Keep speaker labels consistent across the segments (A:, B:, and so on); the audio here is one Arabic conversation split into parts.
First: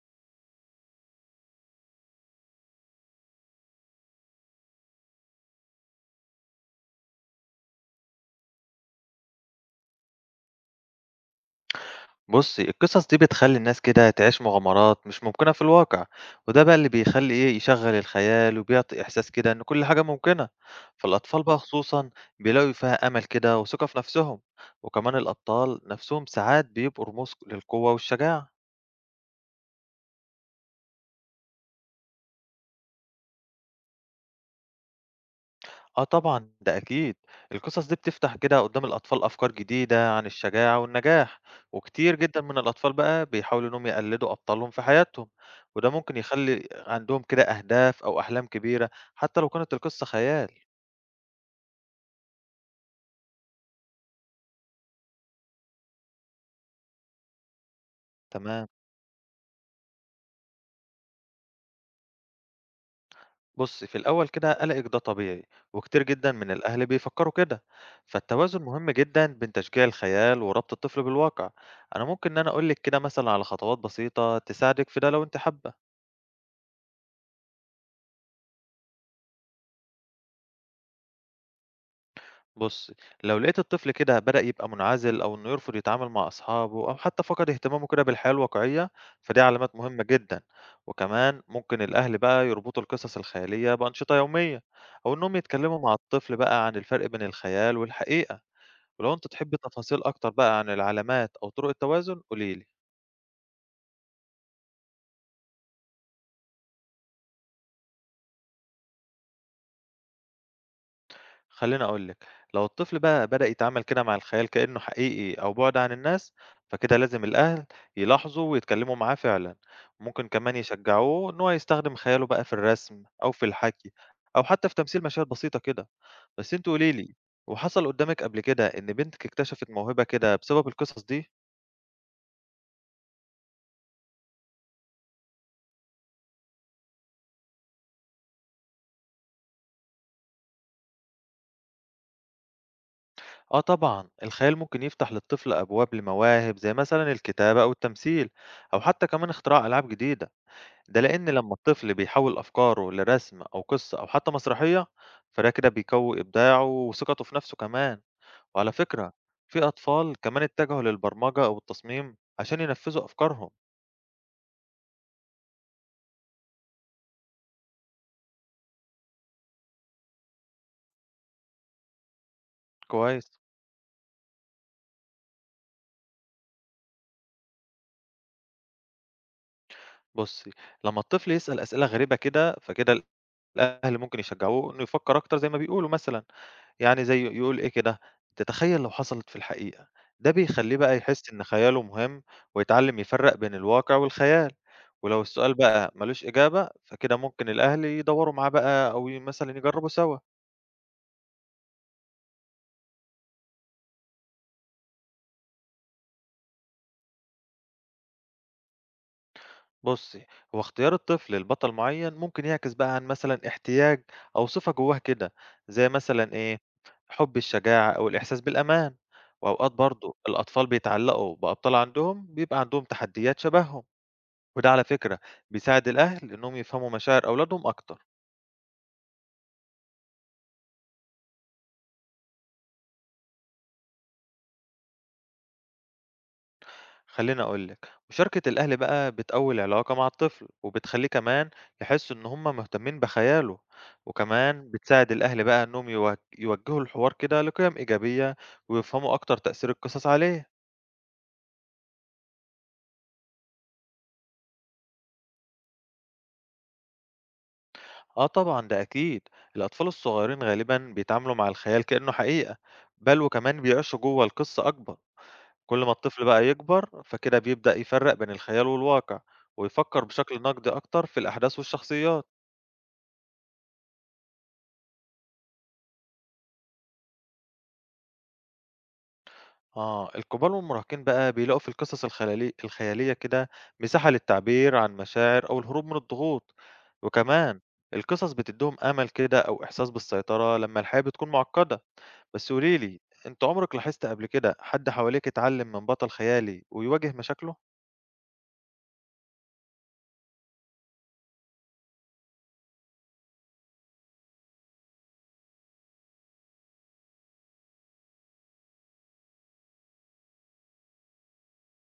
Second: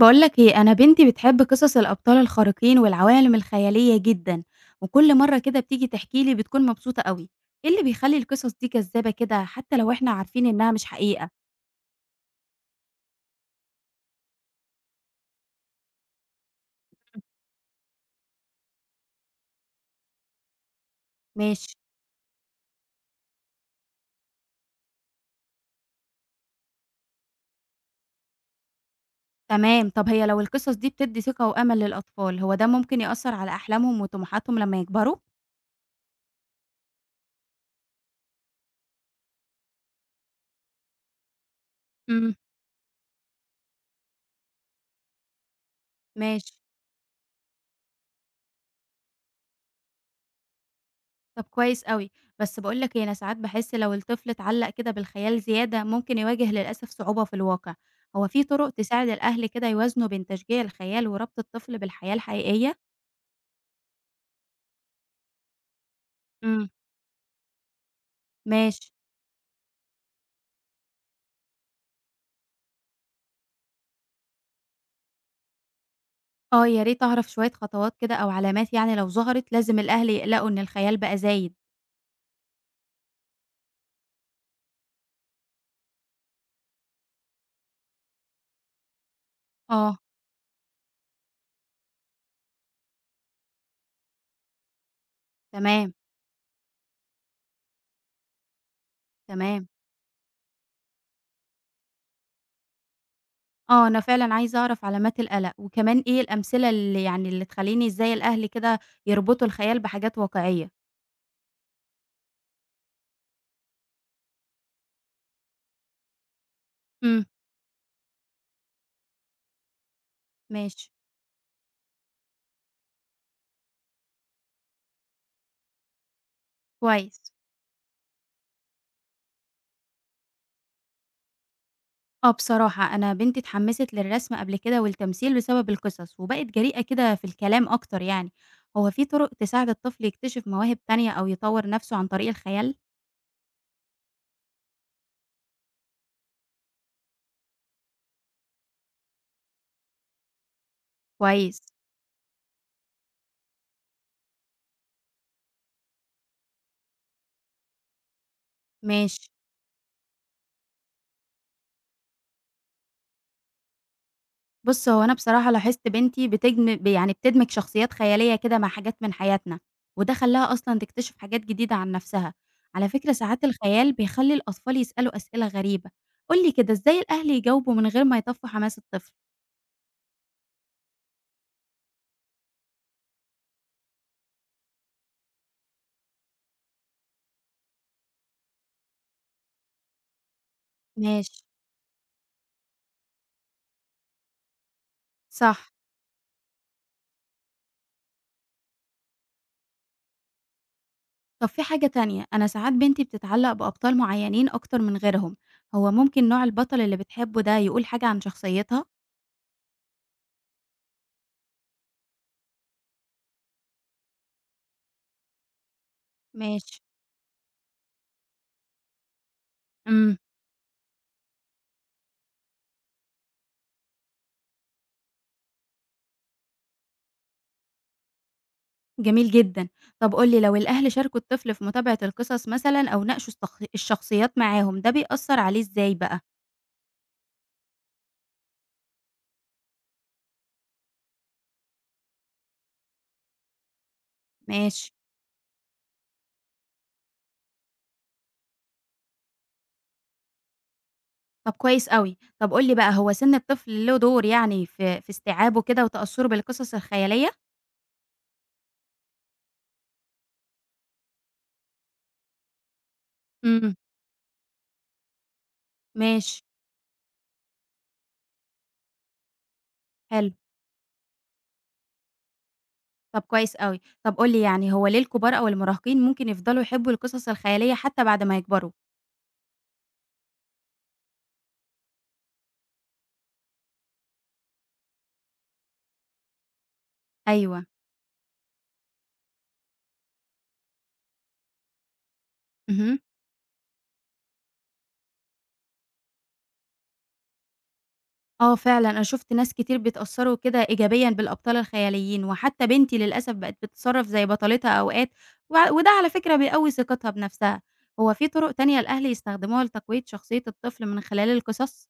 A: بقولك ايه، انا بنتي بتحب قصص الابطال الخارقين والعوالم الخياليه جدا، وكل مره كده بتيجي تحكي لي بتكون مبسوطه قوي. ايه اللي بيخلي القصص دي جذابه كده حتى لو احنا عارفين انها مش حقيقه؟
B: بُصّي، القصص دي بتخلّي الناس كده تعيش مغامرات مش ممكنة في الواقع، وده بقى اللي بيخلّي إيه، يشغّل الخيال وبيعطي إحساس كده إن كل حاجة ممكنة، فالأطفال بقى
A: ماشي.
B: خصوصًا بيلاقوا فيها أمل كده وثقة في نَفْسهم، وكمان الأبطال نَفْسهم ساعات بيبقوا رموز للقوة والشجاعة.
A: تمام، طب هي لو القصص دي بتدي ثقه وامل للاطفال، هو ده ممكن ياثر على احلامهم وطموحاتهم لما يكبروا؟
B: آه طبعًا، ده أكيد. القصص دي بتفتح كده قدّام الأطفال أفكار جديدة عن الشجاعة والنجاح، وكتير
A: امم.
B: جدًا من الأطفال بقى بيحاولوا إنّهم يقلدوا أبطالهم في حياتهم، وده ممكن
A: ماشي.
B: يخلّي عندهم كده أهداف أو أحلام كبيرة حتى لو كانت القصة خيال.
A: طب كويس أوي، بس باقول لك إيه، أنا ساعات باحس لو الطفل اتعلّق كده بالخيال زيادة ممكن يواجه للأسف صعوبة في الواقع، هو في
B: تمام،
A: طرق تساعد الأهل كده يوازنوا بين تشجيع الخيال وربط الطفل بالحياة الحقيقية؟
B: بُص في الأول كده قلقِك ده طبيعي، وكتير جدًا من
A: امم.
B: الأهل بيفكّروا كده، فالتوازن
A: ماشي.
B: مهم جدًا بين تشجيع الخيال وربط الطفل بالواقع. أنا ممكن إن أنا أقول لِك كده مثلًا على خطوات بسيطة تساعدِك في ده لو أنتِ حابة.
A: آه يا ريت أعرف شوية خطوات كده أو علامات، يعني لو ظهرت لازم الأهل يقلقوا إن الخيال بقى زايد.
B: بُصّي، لو لقيت الطفل كده بدأ يبقى منعزل أو إنه يرفض يتعامل مع أصحابه أو حتى فقد اهتمامه كده بالحياة الواقعية، فدي علامات
A: اه.
B: مهمة جدًا، وكمان ممكن الأهل بقى يربطوا القصص الخيالية بأنشطة يومية أو إنهم يتكلموا مع
A: تمام.
B: الطفل بقى عن الفرق بين الخيال والحقيقة، ولو أنتِ تحبي
A: تمام،
B: تفاصيل أكتر بقى عن العلامات أو طرق التوازن قولي لي.
A: آه أنا فعلًا عايزة أعرف علامات القلق، وكمان إيه الأمثلة اللي يعني اللي تخلّيني إزاي الأهل كده يربطوا الخيال بحاجات واقعية؟
B: خلّيني أقول لِك، لو الطفل بقى بدأ يتعامل كده مع الخيال كإنه حقيقي أو بُعد عن الناس، فكده لازم
A: امم.
B: الأهل يلاحظوا ويتكلموا معاه فعلًا، ممكن كمان
A: ماشي.
B: يشجعوه إن هو يستخدم خياله بقى في الرسم أو في الحكي أو حتى في تمثيل مشاهد بسيطة كده، بس أنتِ قولي لي،
A: كويس.
B: وحصل قدّامِك قبل كده إن بنتِك اكتشفت موهبة كده بسبب القصص دي؟
A: آه بصراحة أنا بنتي اتحمست للرسم قبل كده والتمثيل بسبب القصص وبقت جريئة كده في الكلام أكتر، يعني هو في طرق تساعد الطفل يكتشف مواهب تانية أو يطور نفسه عن طريق الخيال؟
B: آه طبعًا، الخيال ممكن يفتح للطفل أبواب لمواهب زي مثلًا الكتابة أو التمثيل أو حتى كمان اختراع ألعاب جديدة. ده لأن لما
A: كويس.
B: الطفل بيحول أفكاره لرسم أو قصة أو حتى مسرحية فده كده بيقوي إبداعه وثقته في نفسه كمان. وعلى فكرة
A: ماشي.
B: في أطفال كمان اتجهوا للبرمجة أو التصميم عشان ينفذوا أفكارهم.
A: بص هو أنا بصراحة لاحظت بنتي بتجم، يعني بتدمج شخصيات خيالية كده مع حاجات من حياتنا، وده خلاها أصلا تكتشف حاجات جديدة عن نفسها. على فكرة
B: كويس،
A: ساعات الخيال بيخلي الأطفال يسألوا أسئلة غريبة، قولي كده إزاي الأهل يجاوبوا من غير ما يطفوا حماس الطفل؟
B: بصي لما الطفل يسأل أسئلة غريبة كده فكده الأهل ممكن يشجعوه إنه يفكر أكتر زي ما بيقولوا مثلا، يعني زي يقول إيه كده، تتخيّل لو حصلت في الحقيقة، ده بيخلّيه بقى يحس
A: ماشي.
B: إن خياله مهم، ويتعلّم يفرّق بين الواقع والخيال، ولو السؤال
A: صح.
B: بقى مالوش إجابة، فكده ممكن الأهل يدوّروا معاه بقى أو مثلًا يجرّبوا سوا.
A: طب في حاجة تانية، أنا ساعات بنتي بتتعلق بأبطال معينين أكتر من غيرهم، هو ممكن نوع البطل اللي بتحبه ده يقول حاجة عن شخصيتها؟
B: بُصّي، هو اختيار الطفل لبطل معيّن ممكن يعكس بقى عن مثلًا احتياج أو صفة جوّاه كده، زي مثلًا إيه،
A: ماشي.
B: حُب الشجاعة أو الإحساس بالأمان، وأوقات برضه
A: امم.
B: الأطفال بيتعلّقوا بأبطال عندهم بيبقى عندهم تحديات شبههم. وده على فكرة بيساعد الأهل إنهم يفهموا مشاعر أولادهم أكتر.
A: جميل جدا، طب قولي لو الأهل شاركوا الطفل في متابعة القصص مثلا أو ناقشوا الشخصيات معاهم، ده بيأثر عليه إزاي بقى؟
B: خليني أقولك مشاركة الأهل بقى بتقوي العلاقة مع الطفل وبتخليه كمان يحس إن هم مهتمين بخياله، وكمان
A: ماشي.
B: بتساعد الأهل بقى إنهم يوجهوا الحوار كده لقيم إيجابية ويفهموا أكتر تأثير القصص عليه.
A: طب كويس قوي، طب قولي بقى، هو سن الطفل له دور يعني في استيعابه كده وتأثره بالقصص الخيالية؟
B: آه طبعا ده أكيد، الأطفال الصغيرين غالبا بيتعاملوا مع الخيال كأنه حقيقة بل وكمان
A: امم.
B: بيعيشوا جوه القصة أكبر. كل ما الطفل
A: ماشي.
B: بقى يكبر فكده بيبدأ يفرق بين الخيال والواقع ويفكر
A: حلو.
B: بشكل نقدي أكتر في الأحداث والشخصيات.
A: طب كويس أوي. طب قُل لي يعني، هو ليه الكبار أو المراهقين ممكن يفضلوا يحبوا القصص الخيالية حتى بعد ما يكبروا؟
B: آه الكبار والمراهقين بقى بيلاقوا في القصص الخيالية كده مساحة للتعبير عن مشاعر أو الهروب من الضغوط، وكمان
A: أيوه.
B: القصص بتديهم أمل كده أو إحساس بالسيطرة لما الحياة بتكون معقدة. بس
A: اهم.
B: قوليلي، أنت عمرك لاحظت قبل كده حد حواليك اتعلم من بطل خيالي ويواجه مشاكله؟
A: آه فعلًا، أنا شُفت ناس كتير بيتأثّروا كده إيجابيًا بالأبطال الخياليين، وحتى بنتي للأسف بقت بتتصرّف زي بطلتها أوقات، وده على فكرة بيقوّي ثقتها بنفسها. هو في طرق تانية الأهل يستخدموها لتقوية شخصية الطفل من خلال القصص؟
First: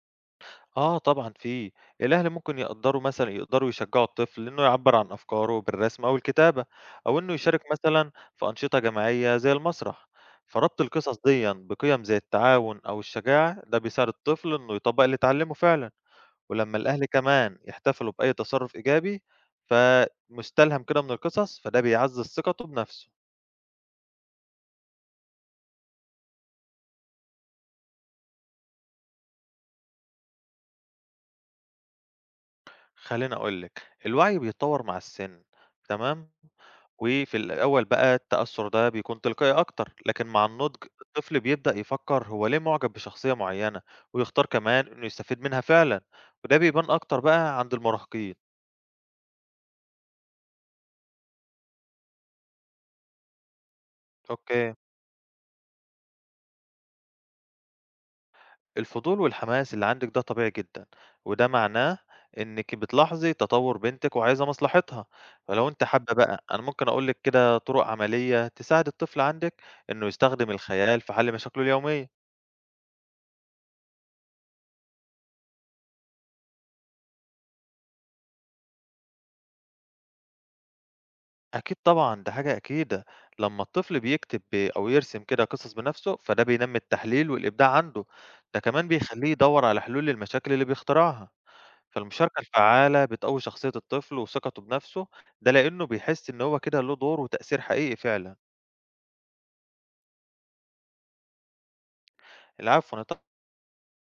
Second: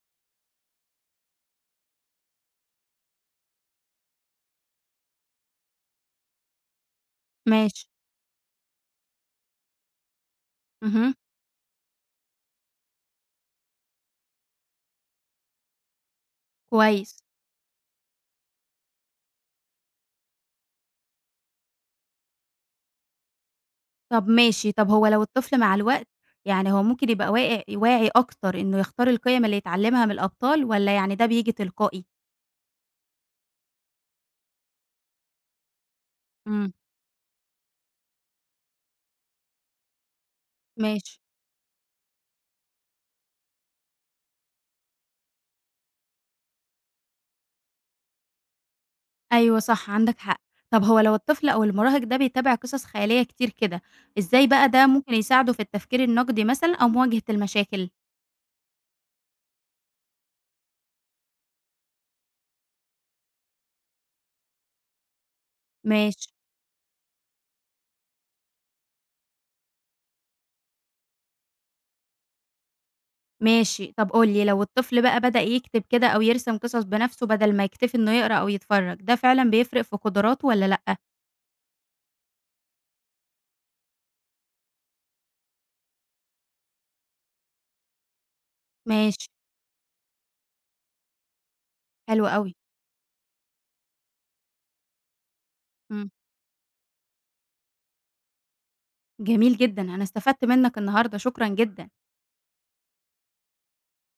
B: آه طبعًا في، الأهل ممكن يقدّروا مثلًا يقدروا يشجّعوا الطفل إنه يعبّر عن أفكاره بالرسم أو الكتابة، أو إنه يشارك
A: ماشي.
B: مثلًا في أنشطة جماعية زي المسرح، فربط
A: اهم.
B: القصص ديًا بقيم زي التعاون أو الشجاعة ده بيساعد الطفل إنه يطبّق اللي اتعلّمه فعلًا، ولمّا الأهل
A: كويس.
B: كمان يحتفلوا بأي تصرُّف إيجابي فمُستلهم كده من القصص، فده بيعزّز ثقته بنَفْسه.
A: طب ماشي، طب هو لو الطفل مع الوقت، يعني هو ممكن يبقى واقع واعي أكتر إنه يختار القيم اللي يتعلمها من الأبطال، والّا يعني ده بييجي تلقائي؟
B: خلّيني أقول لِك، الوعي بيتطوّر مع السِن، تمام،
A: إمم.
B: وفي الأول بقى التأثّر ده بيكون تلقائي أكتر، لكن مع النضج
A: ماشي.
B: الطفل بيبدأ يفكّر هو ليه معجب بشخصية معيّنة، ويختار كمان إنه يستفيد منها فعلًا، وده بيبان أكتر بقى عند المراهقين.
A: أيوه صح عندك حق. طب هو لو الطفل أو المراهق ده بيتابع قصص خيالية كتير كده، إزاي بقى
B: أوكي.
A: ده ممكن يساعده في التفكير النقدي مثلًا أو مواجهة المشاكل؟
B: الفضول والحماس اللي عندِك ده طبيعي جدًا، وده معناه إنِّك بتلاحظي تطوّر بنتِك وعايزة مصلحتها، فلو أنتِ حابة
A: ماشي.
B: بقى أنا ممكن أقول لِك كده طُرق عملية تساعد الطفل عندِك إنه يستخدم الخيال في حل مشاكله اليومية.
A: ماشي. طب قُل لي لو الطفل بقى بدأ يكتب كده أو يرسم قصص بنفسه بدل ما يكتفي إنه يقرا أو يتفرج، ده فعلًا بيفرق في قدراته والّا لأ؟
B: أكيد طبعًا، ده حاجة أكيدة. لمّا الطفل بيكتب أو يرسم كده قصص بنفسه، فده بينمّي التحليل والإبداع عنده، ده كمان
A: ماشي.
B: بيخلّيه يدوّر على حلول للمشاكل اللي بيخترعها.
A: حلو
B: فالمشاركة
A: أوي.
B: الفعّالة بتقوي شخصية الطفل وثقته بنفسه، ده لإنه
A: إمم.
B: بيحس إن هو كده له دور وتأثير حقيقي فعلًا.
A: جميل جدًا، أنا استفدت منّك النهارده، شكرًا جدًا.
B: العفو، أنا ط